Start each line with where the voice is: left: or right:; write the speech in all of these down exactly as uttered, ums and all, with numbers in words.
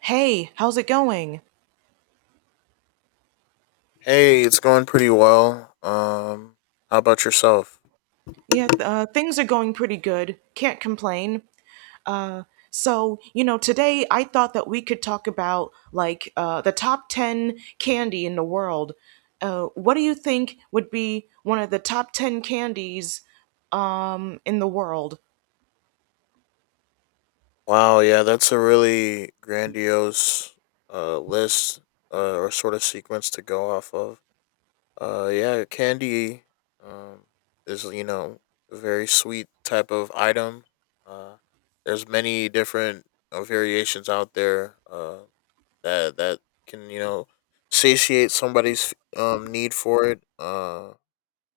right: Hey, how's it going?
left: Hey, it's going pretty well. Um, how about yourself?
right: Yeah, th- uh, things are going pretty good. Can't complain. Uh, so, you know, Today I thought that we could talk about like uh, the top ten candy in the world. Uh, what do you think would be one of the top ten candies in the world?
left: Wow, yeah, that's a really grandiose uh list uh, or sort of sequence to go off of. Uh, yeah, candy um is you know a very sweet type of item. Uh, there's many different uh, variations out there. Uh, that that can you know satiate somebody's um need for it. Uh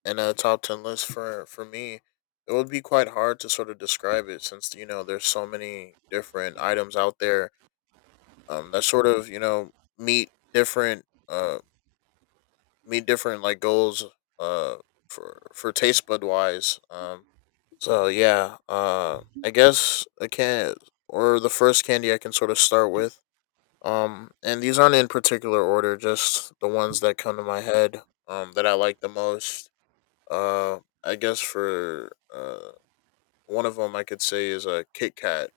left: And a top ten list for for me, it would be quite hard to sort of describe it since you know there's so many different items out there um that sort of you know meet different uh meet different like goals uh for for taste bud wise, um so yeah, uh i guess i can't, or the first candy I can sort of start with. Um and these aren't in particular order, just the ones that come to my head, um that I like the most. um, I guess for uh one of them, I could say is a Kit Kat.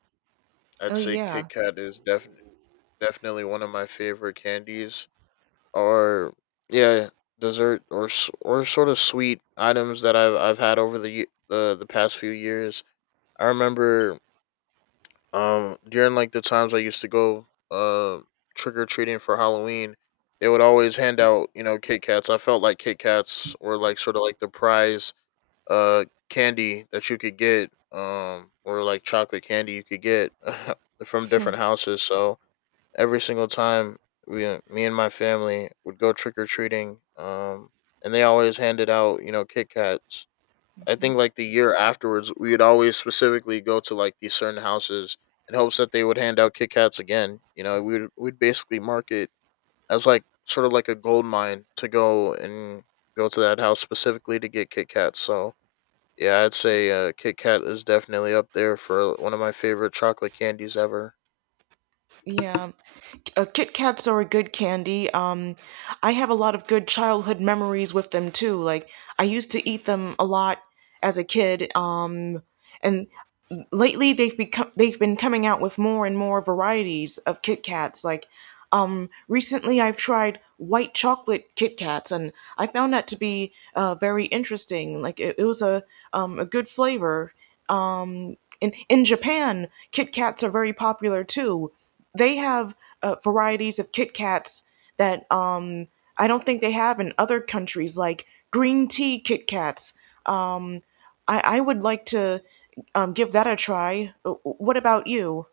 left: I'd
right: Oh,
left: say
right: yeah.
left: Kit Kat is definitely definitely one of my favorite candies. Or yeah, dessert or s- or sort of sweet items that I've I've had over the ye- the the past few years. I remember um during like the times I used to go uh trick or treating for Halloween. They would always hand out, you know, Kit Kats. I felt like Kit Kats were like sort of like the prize uh candy that you could get um or like chocolate candy you could get from different houses. So every single time we uh, me and my family would go trick or treating, um and they always handed out, you know, Kit Kats. I think like the year afterwards, we would always specifically go to like these certain houses in hopes that they would hand out Kit Kats again. You know, we would we'd basically mark it as like sort of like a gold mine to go and go to that house specifically to get Kit Kats. So yeah, I'd say uh, Kit Kat is definitely up there for one of my favorite chocolate candies ever.
right: Yeah, uh, Kit Kats are a good candy. Um, I have a lot of good childhood memories with them too. Like I used to eat them a lot as a kid. Um, and Lately they've become they've been coming out with more and more varieties of Kit Kats. Like um, recently, I've tried white chocolate Kit Kats, and I found that to be uh, very interesting. Like it, it was a um, a good flavor. Um, in in Japan, Kit Kats are very popular too. They have uh, varieties of Kit Kats that um, I don't think they have in other countries, like green tea Kit Kats. Um, I, I would like to um, give that a try. Uh, What about you?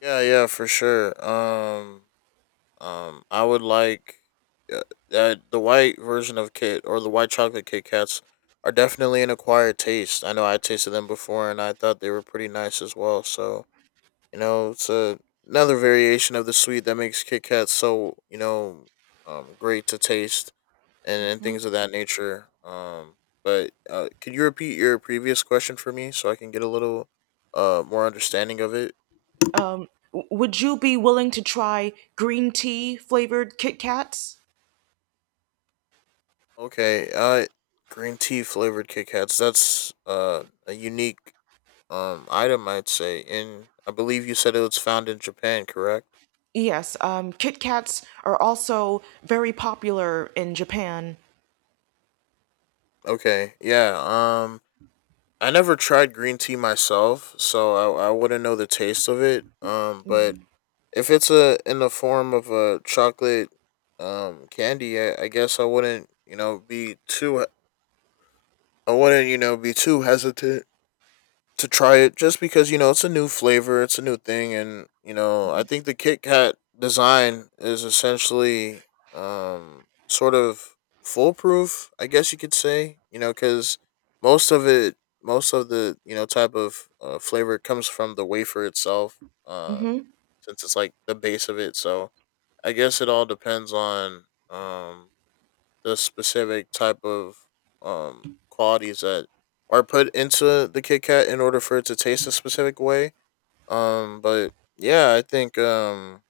left: Yeah, yeah, for sure. Um, um, I would like uh, uh, the white version of Kit, or the white chocolate Kit Kats, are definitely an acquired taste. I know I tasted them before and I thought they were pretty nice as well. So you know, it's a, another variation of the sweet that makes Kit Kats so you know um, great to taste. and and
right: Hmm.
left: things of that nature. Um, but uh, could you repeat your previous question for me so I can get a little uh more understanding of it?
right: Um, would you be willing to try green tea flavored Kit Kats?
left: Okay, uh, green tea flavored Kit Kats. That's uh a unique um item, I'd say. In, I believe you said it was found in Japan, correct?
right: Yes, um, Kit Kats are also very popular in Japan.
left: Okay, yeah. Um, I never tried green tea myself, so I I wouldn't know the taste of it. Um, but if it's a in the form of a chocolate um candy, I, I guess I wouldn't, you know, be too, I wouldn't, you know, be too hesitant to try it just because, you know, it's a new flavor, it's a new thing, and, you know, I think the Kit Kat design is essentially um sort of foolproof, I guess you could say, you know, cuz most of it most of the, you know, type of uh, flavor comes from the wafer itself. Um
right: Hmm.
left: since it's like the base of it. So I guess it all depends on um the specific type of um qualities that are put into the Kit Kat in order for it to taste a specific way. Um, but yeah, I think um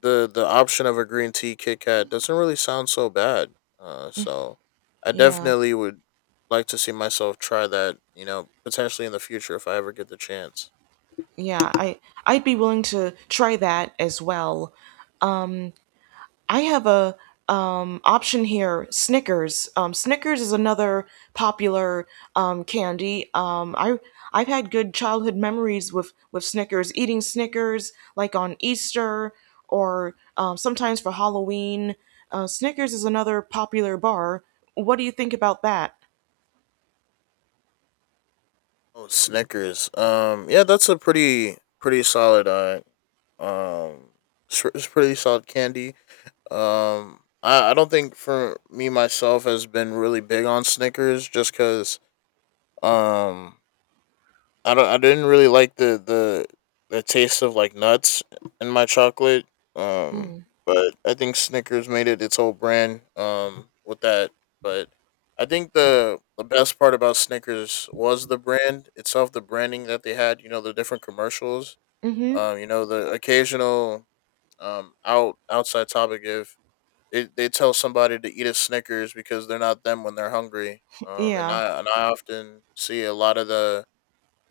left: the the option of a green tea Kit Kat doesn't really sound so bad. Uh, so I
right: Yeah,
left: definitely would like to see myself try that. You know, potentially in the future if I ever get the chance.
right: yeah, I I'd be willing to try that as well. I have a um, option here. Snickers. Um, Snickers is another popular um, candy. Um, I I've had good childhood memories with with Snickers. Eating Snickers like on Easter or um, sometimes for Halloween. Uh, Snickers is another popular bar. What do you think about that?
left: Oh, Snickers. Um, yeah, that's a pretty pretty solid uh Um, it's, it's pretty solid candy. Um, I, I don't think for me myself has been really big on Snickers just because um I don't I didn't really like the the the taste of like nuts in my chocolate. Um,
right: Hmm.
left: but I think Snickers made it its whole brand Um, with that. But I think the the best part about Snickers was the brand itself, the branding that they had. You know, the different commercials,
right: Mm-hmm.
left: um, you know, the occasional um out outside topic if they, they tell somebody to eat a Snickers because they're not them when they're hungry. Um, and
right: Yeah.
left: I and I often see a lot of the,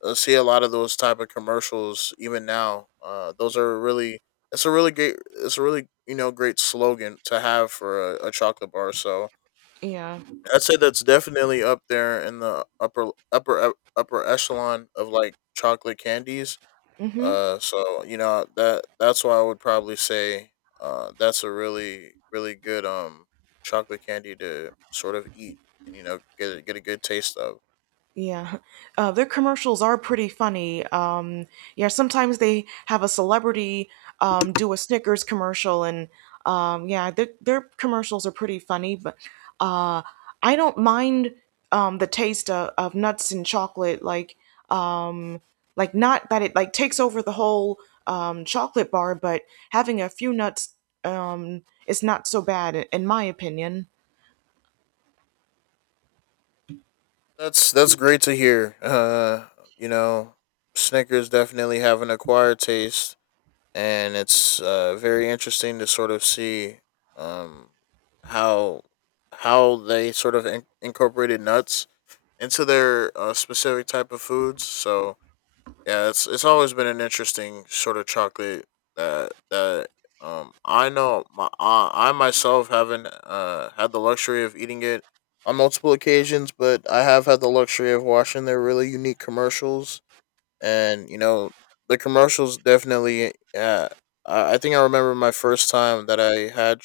left: I see a lot of those type of commercials even now. Uh, those are really, it's a really great, it's a really, you know, great slogan to have for a, a chocolate bar. So
right: Yeah.
left: I'd say that's definitely up there in the upper upper upper echelon of like chocolate candies,
right: Mm-hmm.
left: uh, so you know that that's why I would probably say, uh, that's a really really good um chocolate candy to sort of eat and you know get a, get a good taste of.
right: Yeah, uh, their commercials are pretty funny. Um, yeah, sometimes they have a celebrity um, do a Snickers commercial, and um, yeah, their their commercials are pretty funny. But uh, I don't mind um, the taste of, of nuts and chocolate. Like, um, like not that it like takes over the whole um, chocolate bar, but having a few nuts um, is not so bad, in in my opinion.
left: That's that's great to hear. Uh, you know, Snickers definitely have an acquired taste, and it's uh, very interesting to sort of see um how how they sort of in- incorporated nuts into their uh, specific type of foods. So yeah, it's it's always been an interesting sort of chocolate that that um I know my, I, I myself haven't uh had the luxury of eating it on multiple occasions, but I have had the luxury of watching their really unique commercials and you know the commercials definitely. Yeah, I I think I remember my first time that I had,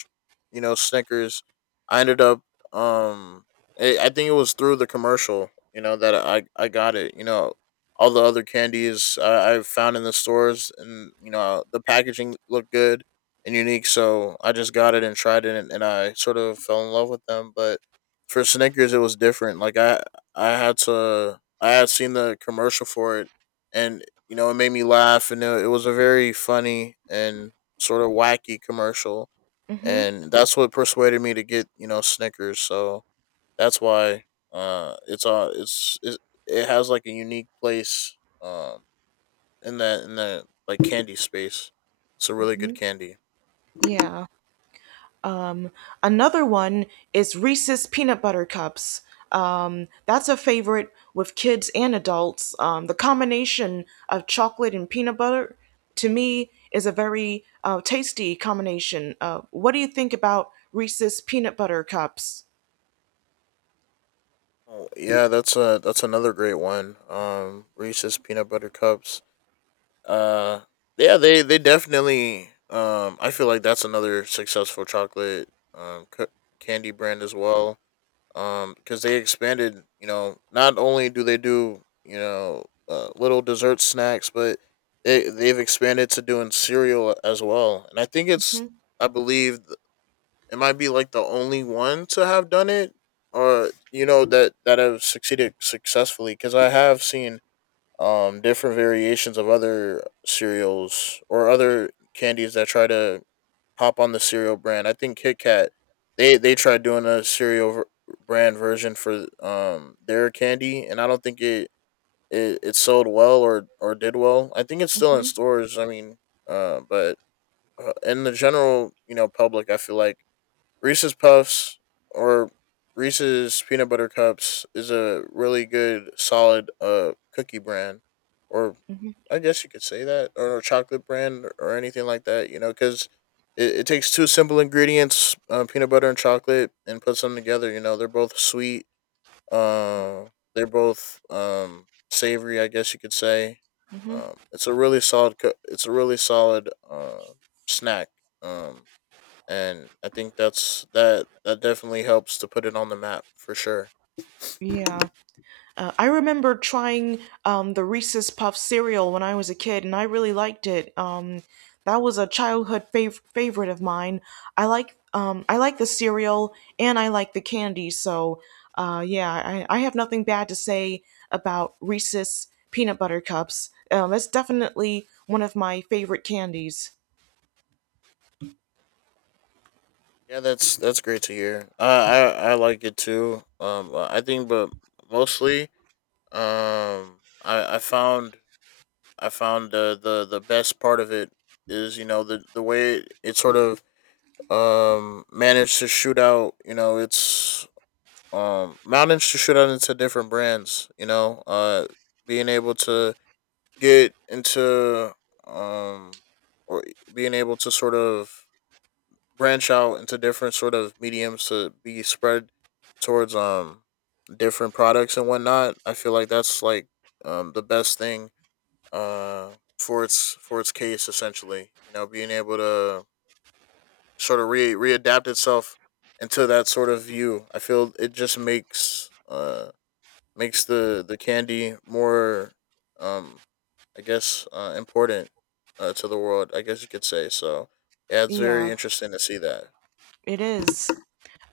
left: you know, Snickers. I ended up, um, I I think it was through the commercial, you know, that I I got it. You know, all the other candies I, I found in the stores, and you know, the packaging looked good and unique, so I just got it and tried it, and, and I sort of fell in love with them. But for Snickers, it was different. Like I I had to, I had seen the commercial for it, and you know it made me laugh, and it, it was a very funny and sort of wacky commercial,
right: Mm-hmm.
left: and that's what persuaded me to get you know Snickers. So that's why uh, it's uh, it's it, it has like a unique place um in that, in that like candy space. It's a really good candy.
right: Yeah. Another one is Reese's Peanut Butter Cups. Um, that's a favorite with kids and adults. Um, the combination of chocolate and peanut butter, to me, is a very uh, tasty combination. Uh, what do you think about Reese's Peanut Butter Cups?
left: Oh, yeah, that's a, that's another great one. Um, Reese's peanut butter cups. Uh, yeah, they they definitely. Um, I feel like that's another successful chocolate um c- candy brand as well. Um, because they expanded. You know, not only do they do you know uh, little dessert snacks, but they they've expanded to doing cereal as well. And I think it's,
right: Hmm.
left: I believe th- it might be like the only one to have done it, or you know that that have succeeded successfully. Because I have seen um, different variations of other cereals or other candies that try to hop on the cereal brand. I think Kit Kat, they they tried doing a cereal ver- brand version for um their candy, and I don't think it, it it sold well, or or did well. I think it's still in
right: Hmm.
left: stores. I mean, uh, but uh, in the general you know public, I feel like Reese's Puffs or Reese's peanut butter cups is a really good solid uh cookie brand, or
right: Hmm.
left: I guess you could say that, or a chocolate brand, or, or anything like that. You know, because it, it takes two simple ingredients, uh, peanut butter and chocolate, and puts them together. You know, they're both sweet. Uh, they're both um savory, I guess you could say.
right: Hmm.
left: Um, it's a really solid. Co- it's a really solid uh, snack. Um, and I think that's that. That definitely helps to put it on the map for sure.
right: Yeah. Uh, I remember trying um, the Reese's Puff cereal when I was a kid, and I really liked it. Um, that was a childhood fav- favorite of mine. I like um, I like the cereal and I like the candy. So uh, yeah, I, I have nothing bad to say about Reese's peanut butter cups. Um, it's definitely one of my favorite candies.
left: Yeah, that's that's great to hear. I I, I like it too. Um, I think, but mostly Um, I I found, I found the the the best part of it is you know the the way it, it sort of um managed to shoot out you know it's um managed to shoot out into different brands you know uh being able to get into um or being able to sort of branch out into different sort of mediums to be spread towards um different products and whatnot. I feel like that's like um the best thing uh, for its, for its case essentially. You know, being able to sort of re readapt itself into that sort of view. I feel it just makes uh makes the the candy more um I guess uh important uh to the world, I guess you could say. So yeah, it's very
right: Yeah,
left: interesting to see that.
right: it is.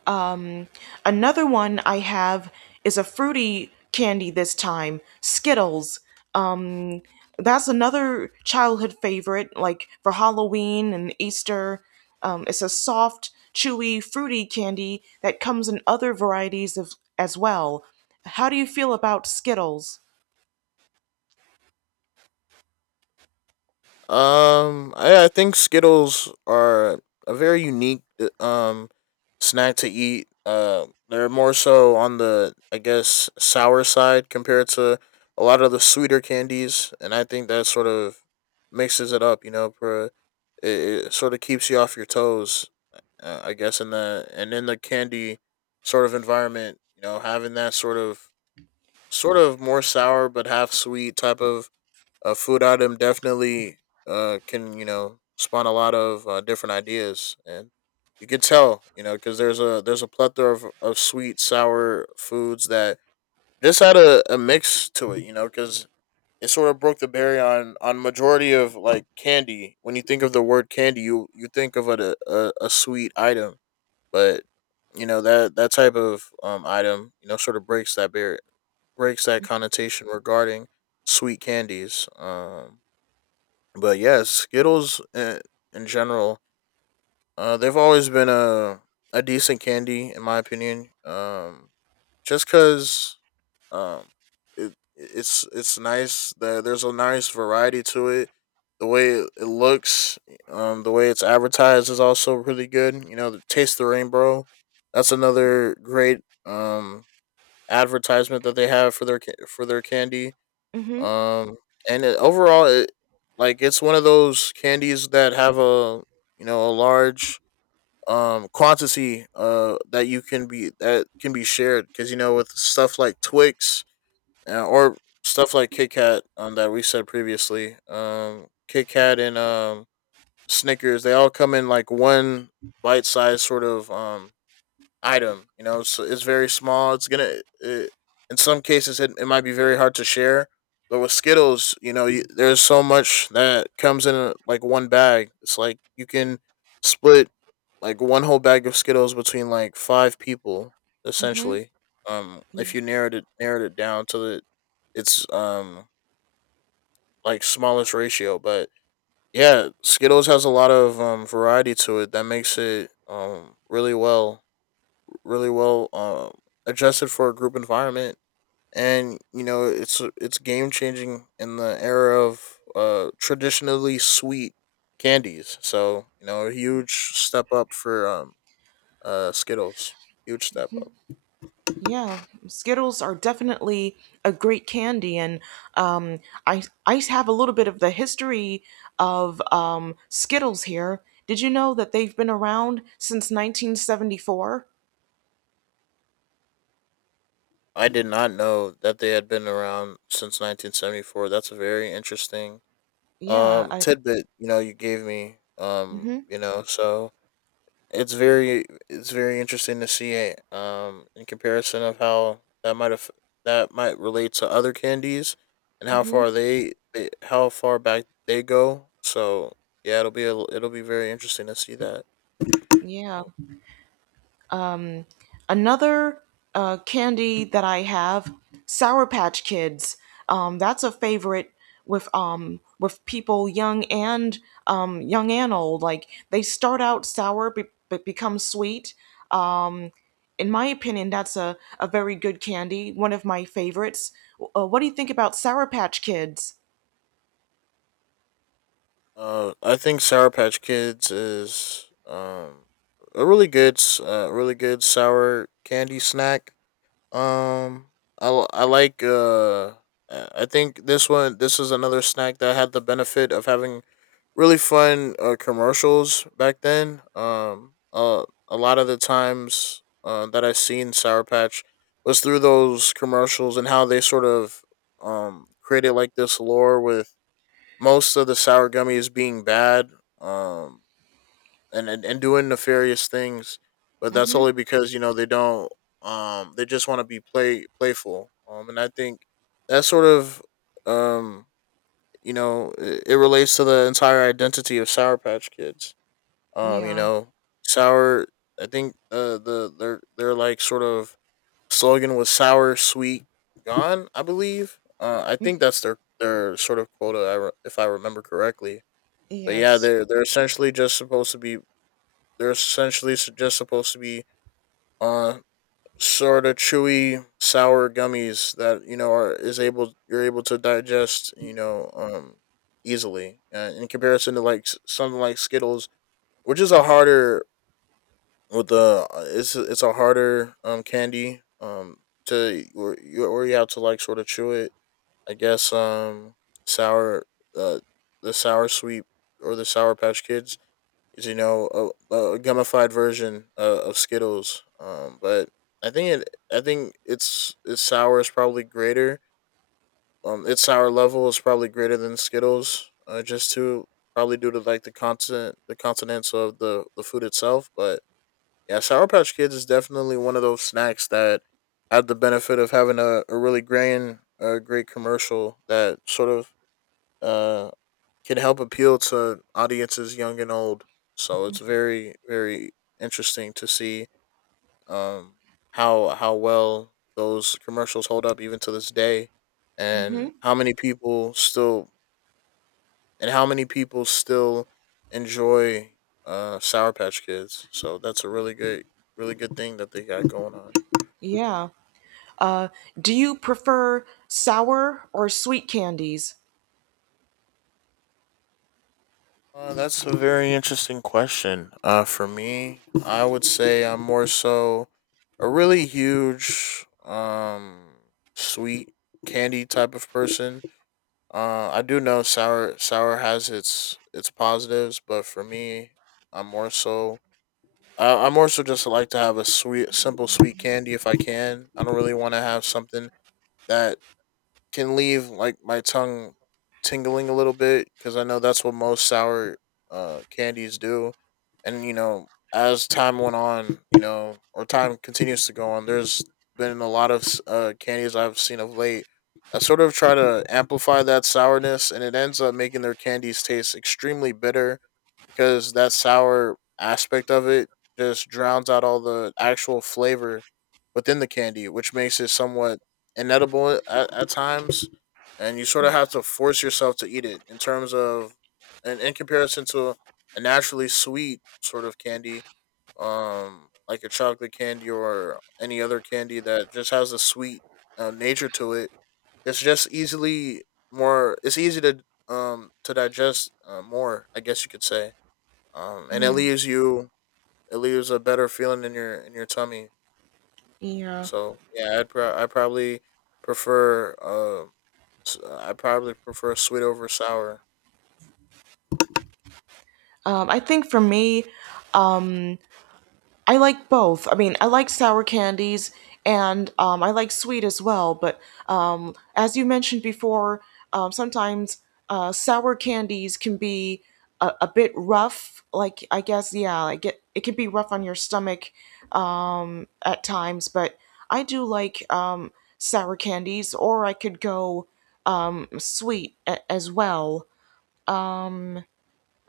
right: Um, another one I have is a fruity candy this time, Skittles. Um, that's another childhood favorite, like for Halloween and Easter. Um, it's a soft, chewy, fruity candy that comes in other varieties of as well. How do you feel about Skittles?
left: Um, I, I think Skittles are a very unique uh, um snack to eat. Uh, they're more so on the, I guess, sour side compared to a lot of the sweeter candies, and I think that sort of mixes it up. You know, for it, it sort of keeps you off your toes. Uh, I guess in the and in the candy sort of environment, you know, having that sort of sort of more sour but half sweet type of uh, food item definitely uh, can, you know, spawn a lot of uh, different ideas, and you could tell, you know, because there's a there's a plethora of, of sweet sour foods that just had a, a mix to it, you know, because it sort of broke the barrier on on majority of like candy. When you think of the word candy, you you think of it a, a, a sweet item, but you know that that type of um item, you know, sort of breaks that barrier, breaks that connotation regarding sweet candies. Um, but yes, Skittles in, in general, uh, they've always been a a decent candy in my opinion. Um, just because um, it it's it's nice that there's a nice variety to it. The way it it looks, um, the way it's advertised is also really good. You know, the Taste the Rainbow, that's another great um advertisement that they have for their ca- for their candy,
right: Mm-hmm.
left: um, and it, overall, it, like it's one of those candies that have a, you know, a large um quantity uh that you can be that can be shared, because, you know, with stuff like Twix uh, or stuff like Kit Kat, um, that we said previously, um, Kit Kat and um Snickers, they all come in like one bite size sort of um item. You know, so it's very small. It's gonna it, in some cases it, it might be very hard to share. But with Skittles, you know, you, there's so much that comes in, uh, like, one bag. It's like you can split like one whole bag of Skittles between like five people
right: Mm-hmm.
left: essentially. Um, if
right: Yeah.
left: you narrowed it narrowed it down to the its um like smallest ratio. But yeah, Skittles has a lot of um variety to it that makes it um really well, really well um, adjusted for a group environment, and, you know, it's it's game changing in the era of uh, traditionally sweet candies. So, you know, a huge step up for um, uh, Skittles. Huge step up.
right: Yeah, Skittles are definitely a great candy, and um, I I have a little bit of the history of um, Skittles here. Did you know that they've been around since nineteen seventy-four?
left: I did not know that they had been around since nineteen seventy-four. That's a very interesting
right: Yeah,
left: um
right: I,
left: tidbit, you know, you gave me. Um,
right: mm-hmm.
left: you know, so it's very it's very interesting to see it um in comparison of how that might have that might relate to other candies and how far
right: Mm-hmm.
left: they, they how far back they go. So yeah, it'll be a, it'll be very interesting to see that.
right: Yeah.
left: Oh,
right: Another uh, candy that I have, Sour Patch Kids. Um, that's a favorite with um with people young and um young and old. Like they start out sour but, but become sweet. In my opinion, that's a, a very good candy, one of my favorites. Uh, what do you think about Sour Patch Kids?
left: uh I think Sour Patch Kids is um a really good s- uh really good sour candy snack. Um I l- I like uh I I think this one, this is another snack that had the benefit of having really fun uh, commercials back then. Um, uh, a lot of the times uh, that I've seen Sour Patch was through those commercials, and how they sort of um, created like this lore with most of the sour gummies being bad, um, and, and, and doing nefarious things. But that's only
right: Mm-hmm.
left: because, you know, they don't, um, they just want to be play playful. Um, and I think that sort of, um, you know, it, it relates to the entire identity of Sour Patch Kids. Um, you
right: Yeah.
left: know, sour. I think, uh, the their their like sort of slogan was sour, sweet, gone, I believe. Uh, I think that's their their sort of quota, I re- if I remember correctly. But yeah,
right: Yes.
left: they're they're essentially just supposed to be. They're essentially s- just supposed to be uh sort of chewy sour gummies that, you know, are is able you're able to digest, you know, um easily, uh, in comparison to like, s- something like Skittles, which is a harder, with the uh, it's a- it's a harder um candy um to, or you or you have to like sort of chew it, I guess. Um sour uh the sour sweet, or the Sour Patch Kids, is, you know, a, a gummified version uh, of Skittles. Um, but I think it, I think its its sour is probably greater. Um, its sour level is probably greater than Skittles, uh, just to probably due to like the content, the continents of the the food itself. But yeah, Sour Patch Kids is definitely one of those snacks that had the benefit of having a, a really grand, a great commercial that sort of uh can help appeal to audiences young and old. So it's very, very interesting to see um how how well those commercials hold up even to this day
right: Mm-hmm.
left: and how many people still and how many people still enjoy uh Sour Patch Kids. So that's a really good, really good thing that they got going on.
right: Yeah. Uh, do you prefer sour or sweet candies?
left: Uh, that's a very interesting question. Uh, for me, I would say I'm more so a really huge, um, sweet candy type of person. Uh, I do know sour sour has its its positives, but for me, I'm more so I, I more so just like to have a sweet, simple sweet candy if I can. I don't really want to have something that can leave like my tongue tingling a little bit because I know that's what most sour uh, candies do. And, you know, as time went on, you know, or time continues to go on, there's been a lot of s- uh, candies I've seen of late that sort of try to amplify that sourness, and it ends up making their candies taste extremely bitter because that sour aspect of it just drowns out all the actual flavor within the candy, which makes it somewhat inedible at, at times, and you sort of have to force yourself to eat it. In terms of, and in comparison to a naturally sweet sort of candy, um, like a chocolate candy or any other candy that just has a sweet uh, nature to it, it's just easily more. It's easy to um to digest uh, more, I guess you could say. Um, and it leaves you, it leaves a better feeling in your, in your tummy.
right: Yeah.
left: So yeah, I'd pro- I probably prefer um, I probably prefer sweet over sour.
right: Um, I think for me, um. I like both. I mean, I like sour candies and um, I like sweet as well. But um, as you mentioned before, um, sometimes uh, sour candies can be a, a bit rough. Like I guess, yeah, like it, it can be rough on your stomach um, at times. But I do like um, sour candies, or I could go um, sweet a- as well.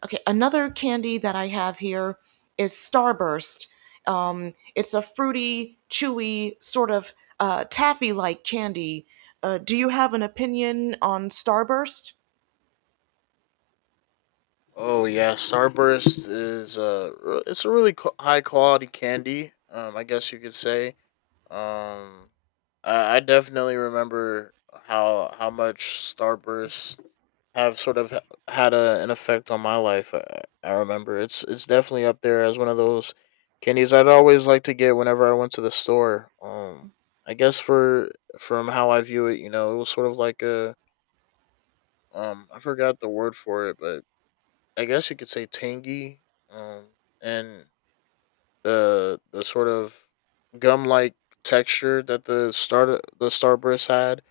right: Okay, another candy that I have here is Starburst. Um, it's a fruity, chewy, sort of uh, taffy like candy. Uh, do you have an opinion on Starburst?
left: Oh yeah, Starburst is, uh, re- it's a really co- high quality candy, Um, I guess you could say. Um, I, I definitely remember how how much Starburst have sort of h- had a, an effect on my life. I, I remember it's it's definitely up there as one of those candies I'd always like to get whenever I went to the store. Um, I guess for, from how I view it, you know, it was sort of like a, um I forgot the word for it, but I guess you could say tangy. Um, and the the sort of gum like texture that the star the Starburst had,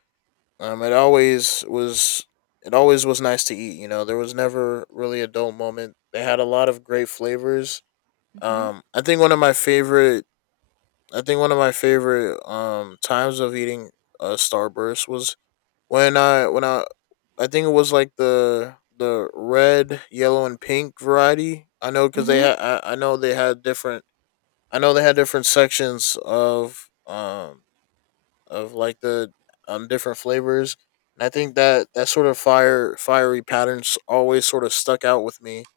left: um, it always was. It always was nice to eat. You know, there was never really a dull moment. They had a lot of great flavors.
right: Mm hmm.
left: Um, I think one of my favorite. I think one of my favorite um times of eating a Starburst was when I when I I think it was like the the red, yellow, and pink variety. I know because they
right: Mm
left: had. I, I know they had different. I know they had different sections of um of like the um different flavors. And I think that that sort of fire fiery patterns always sort of stuck out with me.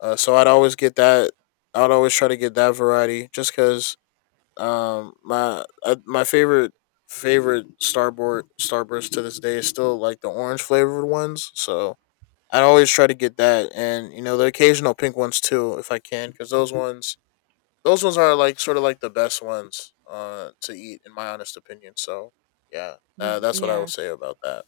left: Uh, so I'd always get that. I'd always try to get that variety just because um my uh, my favorite, favorite starboard Starburst to this day is still like the orange flavored ones. So I'd always try to get that, and, you know, the occasional pink ones too if I can, because those ones, those ones are like sort of like the best ones uh to eat in my honest opinion. So yeah, uh,
right: hmm.
left: that's what I would
right: Yeah.
left: say about that.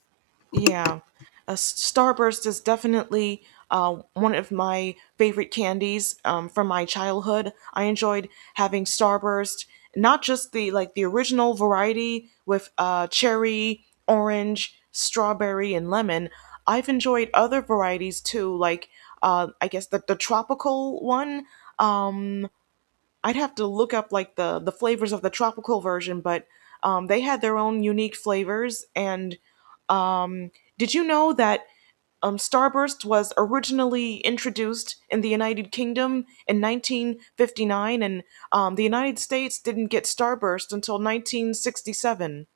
right: Yeah, a Starburst is definitely uh, one of my favorite candies um, from my childhood. I enjoyed having Starburst, not just the like the original variety with uh, cherry, orange, strawberry, and lemon. I've enjoyed other varieties too, like uh, I guess the, the tropical one. Um, I'd have to look up like the the flavors of the tropical version, but um, they had their own unique flavors. And um, did you know that um, Starburst was originally introduced in the United Kingdom in nineteen fifty-nine, and um, the United States didn't get Starburst until nineteen sixty-seven?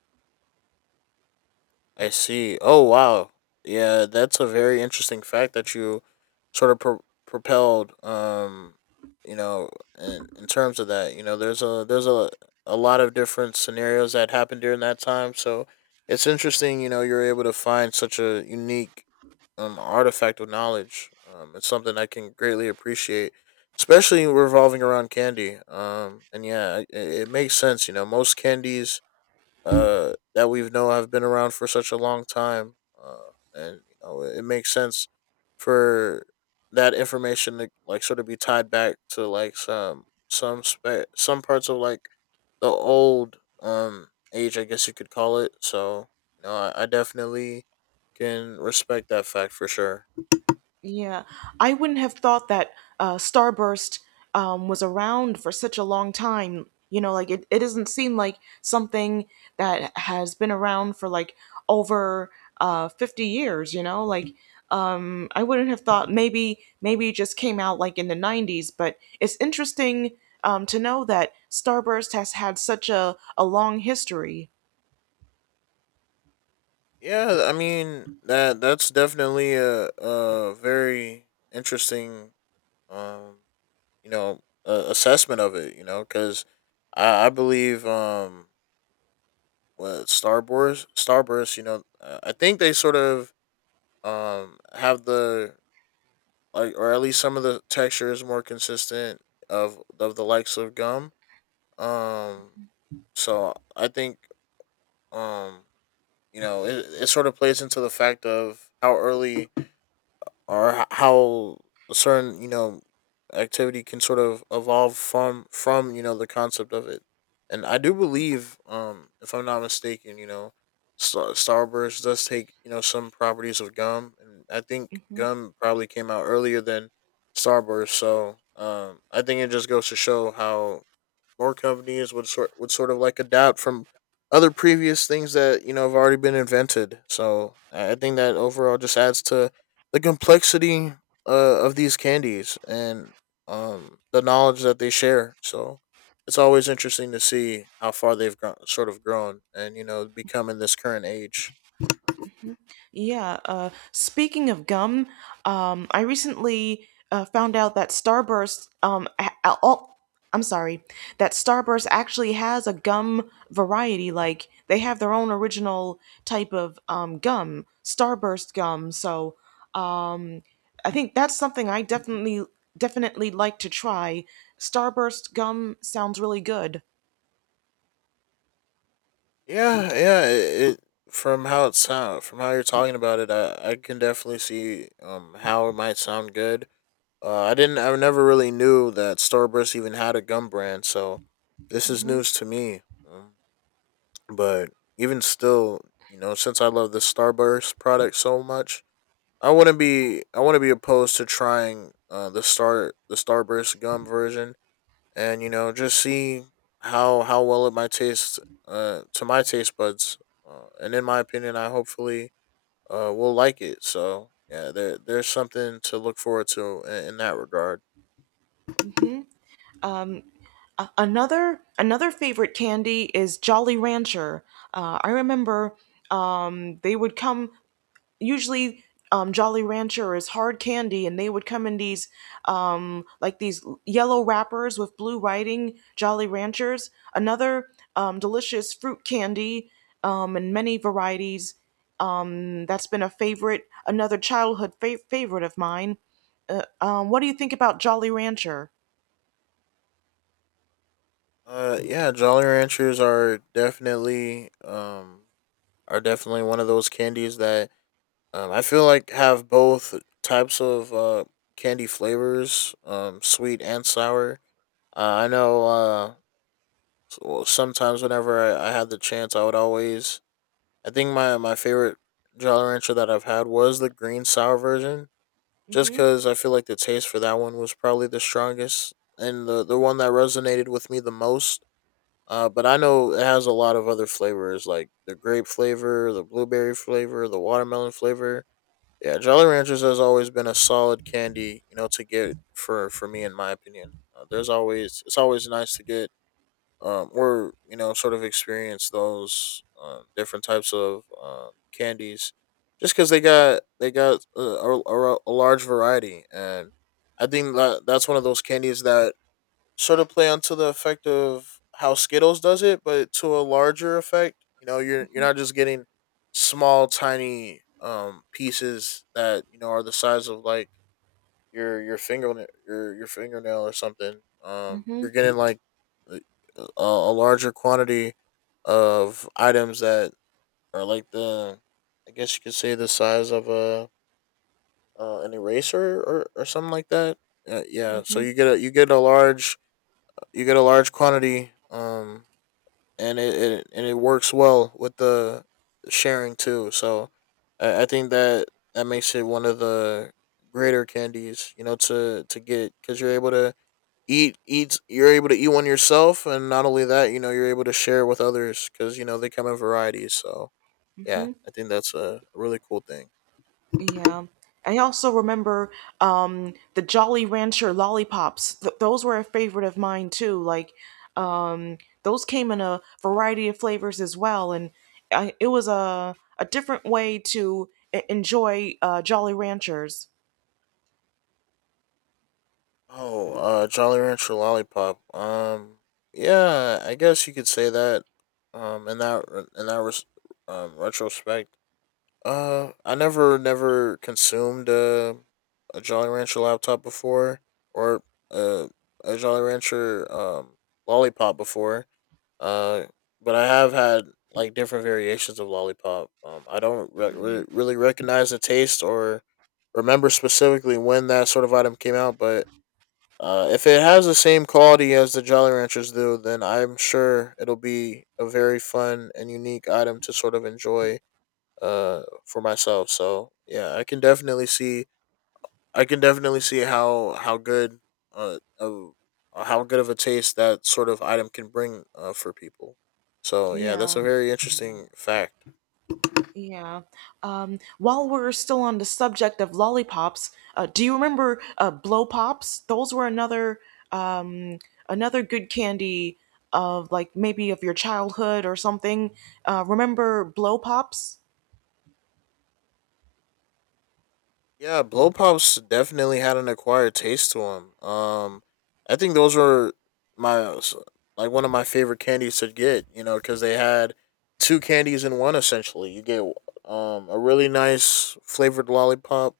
left: I see. Oh wow, yeah, that's a very interesting fact that you sort of pro- propelled. Um, you know, in in terms of that, you know, there's a there's a a lot of different scenarios that happened during that time. So it's interesting, you know, you're able to find such a unique, um, artifact of knowledge. Um, it's something I can greatly appreciate, especially revolving around candy. Um, and yeah, it, it makes sense. You know, most candies uh, that we know have been around for such a long time, uh, and you know, it, makes sense for that information to like sort of be tied back to like some some spe- some parts of like the old um age, I guess you could call it. So you know, I, I definitely can respect that fact for sure.
right: Yeah, I wouldn't have thought that uh, Starburst um, was around for such a long time. You know, like it, it doesn't seem like something that has been around for like over uh, fifty years, you know? Like, um, I wouldn't have thought, maybe maybe it just came out like in the nineties, but it's interesting um, to know that Starburst has had such a, a long history.
left: Yeah, I mean that that's definitely a a very interesting, um you know uh, assessment of it you know because I, I believe, um what Starburst Starburst you know uh, I think they sort of, um have the, like, or at least some of the texture is more consistent of of the likes of gum, um so I think, um you know it, it sort of plays into the fact of how early or h- how a certain, you know activity can sort of evolve from from you know the concept of it. And I do believe, um if I'm not mistaken, you know Star- Starburst does take, you know some properties of gum, and I think
right: Mm-hmm.
left: gum probably came out earlier than Starburst. So um I think it just goes to show how more companies would sort would sort of like adapt from other previous things that, you know have already been invented. So I think that overall just adds to the complexity uh, of these candies and um, the knowledge that they share. So it's always interesting to see how far they've gro- sort of grown and you know become in this current age.
right: Yeah, uh, speaking of gum, um, I recently uh, found out that Starburst, um, a- a- oh, I'm sorry, that Starburst actually has a gum variety. Like they have their own original type of um, gum, Starburst gum. So um, I think that's something I definitely definitely like to try. Starburst gum sounds really good.
left: Yeah, yeah. It, it from how it sound From how you're talking about it, I, I can definitely see um how it might sound good. Uh, I didn't. I never really knew that Starburst even had a gum brand, so this is
right: Mm-hmm.
left: news to me. Um, but even still, you know, since I love the Starburst product so much, I wouldn't be. I wouldn't be opposed to trying, uh, the star the Starburst gum version, and, you know, just see how how well it might taste, uh, to my taste buds. Uh, and in my opinion, I hopefully, uh, will like it. So yeah, there there's something to look forward to in, in that regard.
right: Mm-hmm. A- another another favorite candy is Jolly Rancher. Uh, I remember um, they would come usually. Um, Jolly Rancher is hard candy, and they would come in these um, like these yellow wrappers with blue writing. Jolly Ranchers, another um, delicious fruit candy um, in many varieties. Um, that's been a favorite, another childhood fa- favorite of mine. Uh, um, what do you think about Jolly Rancher?
left: Uh, yeah, Jolly Ranchers are definitely um are definitely one of those candies that, um I feel like have both types of uh candy flavors, um sweet and sour. Uh, I know, uh s- well, sometimes whenever I, I had the chance, I would always I think my my favorite Jolly Rancher that I've had was the green sour version, just
right: Hmm.
left: because I feel like the taste for that one was probably the strongest and the the one that resonated with me the most, uh, but I know it has a lot of other flavors like the grape flavor, the blueberry flavor, the watermelon flavor. Yeah, Jolly Ranchers has always been a solid candy, you know, to get for for me in my opinion. Uh, there's always It's always nice to get, um or, you know sort of experience those, um, different types of, um, candies, just because they got they got uh, a, a, a large variety, and I think that that's one of those candies that sort of play onto the effect of how Skittles does it, but to a larger effect. You know, you're you're not just getting small, tiny um pieces that, you know are the size of like your your fingernail, your your fingernail or something. Um,
right: Hmm.
left: you're getting like a, a larger quantity of items that are like the, I guess you could say, the size of a uh, an eraser or or something like that. Uh, yeah, so
right: Hmm.
left: you get a you get a large you get a large quantity, um, and it, it and it works well with the sharing too. So I, I think that that makes it one of the greater candies, you know, to to get because you're able to eat eat you're able to eat one yourself, and not only that, you know, you're able to share with others because you know they come in varieties. So yeah,
right: Hmm.
left: I think that's a really cool thing.
right: Yeah. I also remember um, the Jolly Rancher lollipops. Th- those were a favorite of mine too. Like, um, those came in a variety of flavors as well, and I, it was a a different way to e- enjoy uh, Jolly Ranchers.
left: Oh, uh, Jolly Rancher Lollipop. Um, yeah, I guess you could say that. Um, in that in that res- um, retrospect, uh, I never never consumed a a Jolly Rancher laptop before, or a a Jolly Rancher um lollipop before. Uh, but I have had like different variations of lollipop. Um, I don't re-
right: Yeah.
left: re- really recognize the taste or remember specifically when that sort of item came out, but, uh, if it has the same quality as the Jolly Ranchers do, then I'm sure it'll be a very fun and unique item to sort of enjoy, uh, for myself. So yeah, I can definitely see I can definitely see how how good uh, of how good of a taste that sort of item can bring, uh, for people. So yeah, that's
right: Yeah.
left: a very interesting fact.
right: Yeah. Um, while we're still on the subject of lollipops, uh, do you remember uh, blow pops? Those were another um, another good candy of like maybe of your childhood or something. Uh, remember blow pops?
left: Yeah, blow pops definitely had an acquired taste to them. Um, I think those were my like one of my favorite candies to get. You know, because they had two candies in one essentially. You get um a really nice flavored lollipop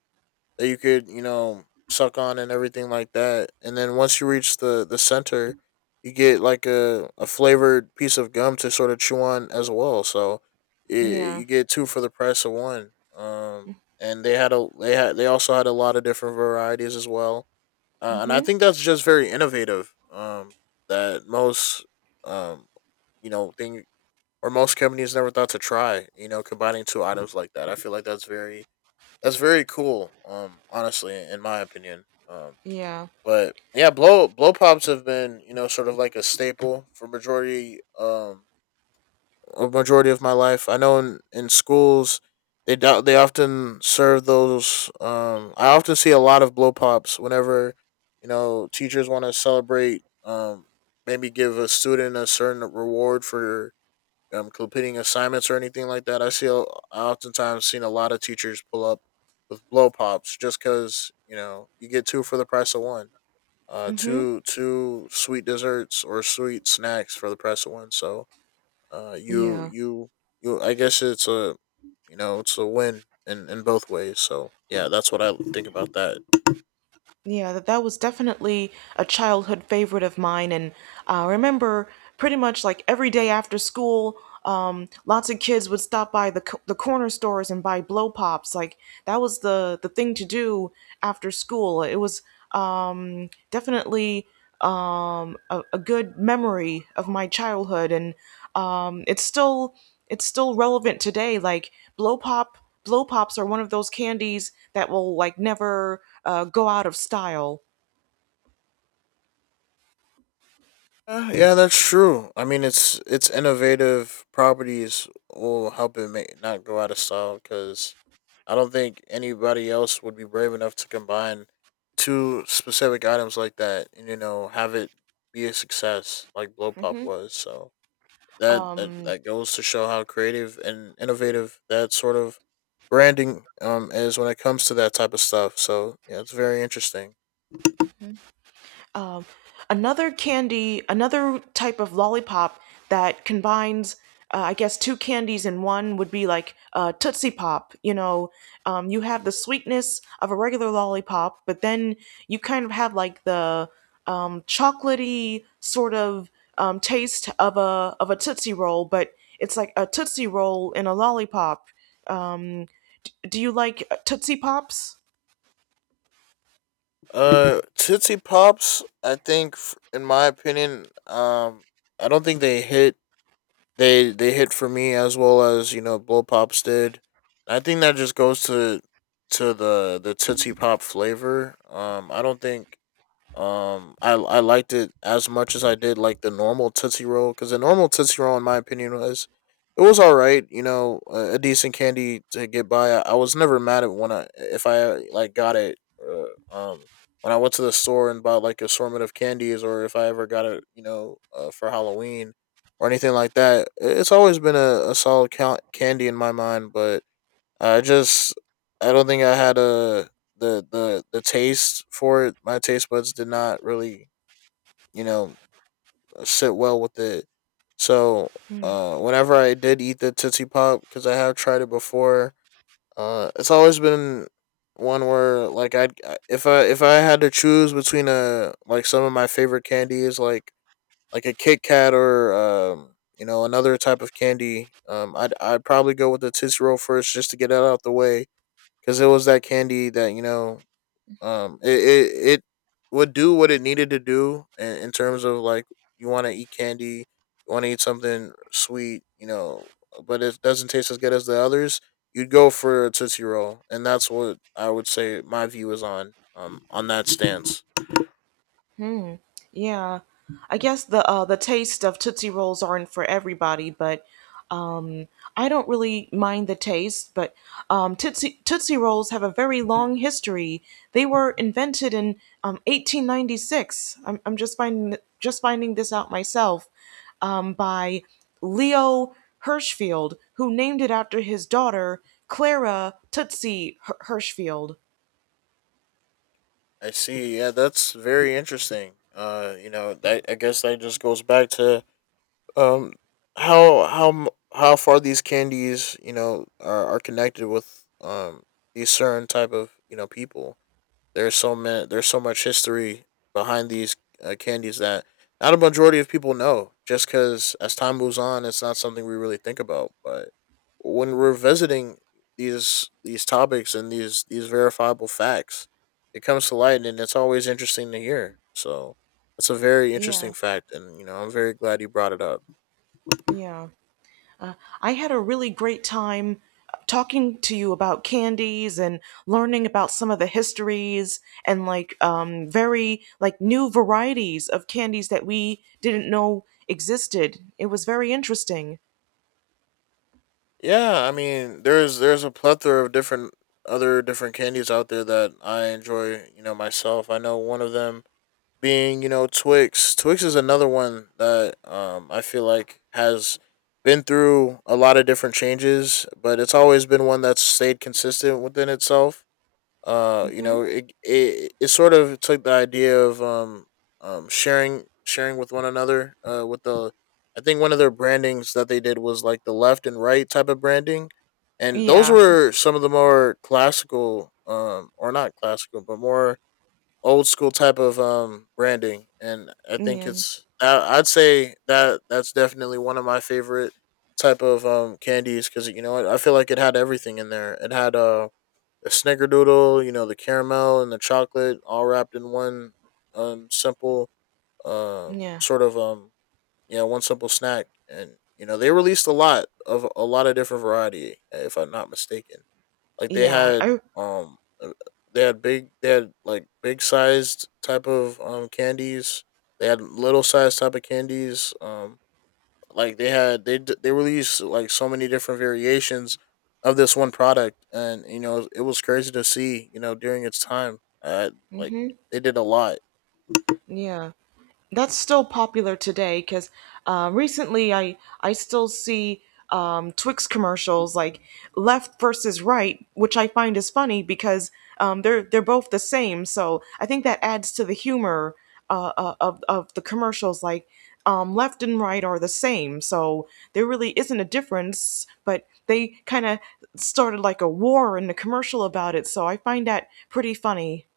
left: that you could, you know suck on and everything like that, and then once you reach the the center, you get like a, a flavored piece of gum to sort of chew on as well. So, it,
right: Yeah.
left: you get two for the price of one, um and they had a they had they also had a lot of different varieties as well, uh, and I
right: Mhm.
left: think that's just very innovative, um that most um you know thing or most companies never thought to try, you know combining two items like that. I feel like that's very that's very cool. Um, honestly, in my opinion. Um,
right: Yeah.
left: but yeah, blow blow pops have been, you know sort of like a staple for majority um a majority of my life. I know in in schools, they do- they often serve those. Um, I often see a lot of blow pops whenever, you know teachers want to celebrate. Um, maybe give a student a certain reward for, um, completing assignments or anything like that. I see, a- I oftentimes seen a lot of teachers pull up with blow pops just because, you know you get two for the price of one. Uh,
right: Mhm.
left: two two sweet desserts or sweet snacks for the price of one. So, uh, you
right: Yeah.
left: you you. I guess it's a you know it's a win in in both ways. So yeah, that's what I think about that.
right: Yeah, that, that was definitely a childhood favorite of mine. And I remember pretty much like every day after school, um, lots of kids would stop by the, co- the corner stores and buy blow pops. Like that was the, the thing to do after school. It was um, definitely um, a, a good memory of my childhood, and um, it's still it's still relevant today. Like blow pop, blow pops are one of those candies that will like never uh, go out of style.
left: Uh, yeah, that's true. I mean, it's its innovative properties will help it make, not go out of style, because I don't think anybody else would be brave enough to combine two specific items like that and, you know have it be a success like Blow Pop
right: Hmm.
left: was. So that that,
right: Um,
left: that goes to show how creative and innovative that sort of branding um is when it comes to that type of stuff. So yeah, it's very interesting.
right: Um, Another candy, another type of lollipop that combines, uh, I guess, two candies in one would be like uh, Tootsie Pop. You know, um, you have the sweetness of a regular lollipop, but then you kind of have like the um, chocolatey sort of um, taste of a of a Tootsie Roll, but it's like a Tootsie Roll in a lollipop. Um, do you like Tootsie Pops?
left: Uh, Tootsie Pops. I think, f- in my opinion, um, I don't think they hit. They they hit for me as well as, you know Blow Pops did. I think that just goes to to the the Tootsie Pop flavor. Um, I don't think, um, I I liked it as much as I did like the normal Tootsie Roll, because the normal Tootsie Roll, in my opinion, was it was all right. You know, a, a decent candy to get by. I, I was never mad at, when I if I, like, got it. Uh, um, when I went to the store and bought like assortment of candies, or if I ever got it, you know, uh, for Halloween or anything like that, i- it's always been a, a solid count candy in my mind. But I just I don't think I had a the the the taste for it. My taste buds did not really, you know sit well with it. So, uh, whenever I did eat the Tootsie Pop, because I have tried it before, uh, it's always been one where, like, I'd if I if I had to choose between, a like, some of my favorite candies like like a Kit Kat, or um you know another type of candy, um I'd I'd probably go with the Tootsie Roll first just to get that out the way, because it was that candy that, you know um it, it it would do what it needed to do in, in terms of, like, you want to eat candy, you want to eat something sweet, you know but it doesn't taste as good as the others. You'd go for a Tootsie Roll, and that's what I would say my view is on um on that stance.
right: Hmm. Yeah, I guess the uh, the taste of Tootsie Rolls aren't for everybody, but um, I don't really mind the taste. But um, Tootsie Tootsie Rolls have a very long history. They were invented in um, eighteen ninety-six. I'm, I'm just finding just finding this out myself um, by Leo Hirschfield, who named it after his daughter Clara Tootsie H- Hirschfield.
left: I see. Yeah, that's very interesting. uh you know that, I guess that just goes back to, Um, how how m- how far these candies, you know, are, are connected with um these certain type of, you know people. There's so many. There's so much history behind these uh, candies that not a majority of people know. Just because as time moves on, it's not something we really think about. But when we're visiting these these topics and these these verifiable facts, it comes to light, and it's always interesting to hear. So that's a very
right: Yeah,
left: interesting fact, and you know, I'm very glad you brought it up.
right: yeah. I had a really great time talking to you about candies and learning about some of the histories and like um, very like new varieties of candies that we didn't know existed. It was very interesting.
left: Yeah, I mean, there's there's a plethora of different other different candies out there that I enjoy, you know, myself. I know one of them being, you know, Twix. Twix is another one that um I feel like has been through a lot of different changes, but it's always been one that's stayed consistent within itself uh you
right: Hmm.
left: know it, it it sort of took the idea of um um sharing sharing with one another uh with the. I think one of their brandings that they did was like the left and right type of branding, and those
right: Yeah.
left: were some of the more classical um or not classical but more old school type of um branding. And I think
right: yeah,
left: it's I, i'd say that that's definitely one of my favorite type of um candies, because you know i I feel like it had everything in there. It had uh the snickerdoodle, you know, the caramel and the chocolate all wrapped in one um, simple um,
right: yeah,
left: sort of um yeah, one simple snack. And you know, they released a lot of a lot of different variety, if I'm not mistaken. Like they
right: yeah.
left: had
right: I
left: um uh, they had big they had like big sized type of um candies. They had little sized type of candies. Um like they had they d- they released like so many different variations of this one product, and you know it was crazy to see. You know during its time, uh, like they did a lot.
right: yeah. That's still popular today because uh, recently I I still see um, Twix commercials like left versus right, which I find is funny because um, they're they're both the same. So I think that adds to the humor uh, uh, of of the commercials. Like um, left and right are the same, so there really isn't a difference. But they kind of started like a war in the commercial about it, so I find that pretty funny.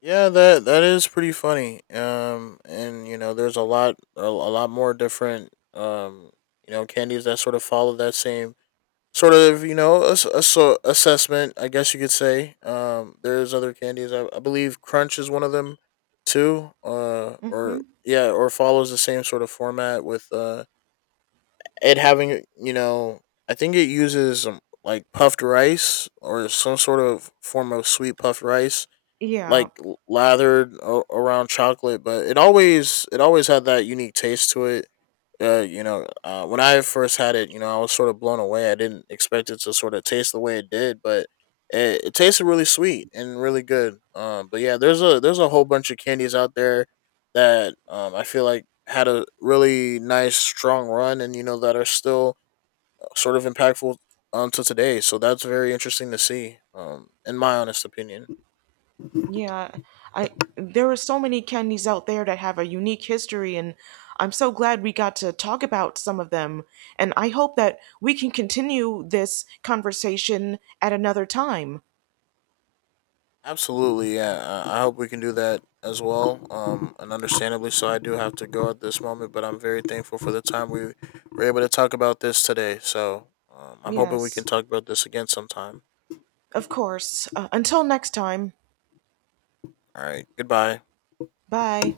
left: Yeah, that that is pretty funny. Um, and you know there's a lot a, a lot more different um you know candies that sort of follow that same sort of you know a, so assessment, I guess you could say. Um there's other candies I, I believe crunch is one of them too uh or
right: Hmm.
left: yeah, or follows the same sort of format with uh it having, you know, I think it uses um, like puffed rice or some sort of form of sweet puffed rice
right: Yeah.
left: like l- lathered a- around chocolate. But it always it always had that unique taste to it. Uh, you know, uh, when I first had it, you know, I was sort of blown away. I didn't expect it to sort of taste the way it did, but it, it tasted really sweet and really good. Um, but yeah, there's a there's a whole bunch of candies out there that um, I feel like had a really nice strong run, and you know that are still uh, sort of impactful um, to today. So that's very interesting to see, um, in my honest opinion.
right: Yeah, I there are so many candies out there that have a unique history, and I'm so glad we got to talk about some of them. And I hope that we can continue this conversation at another time.
left: Absolutely, yeah. I I hope we can do that as well. Um, and understandably so, I do have to go at this moment, but I'm very thankful for the time we were able to talk about this today. So um, I'm hoping we can
right: Yes,
left: talk about this again sometime.
right: of course. Uh, until next time,
left: All right, goodbye.
right: bye.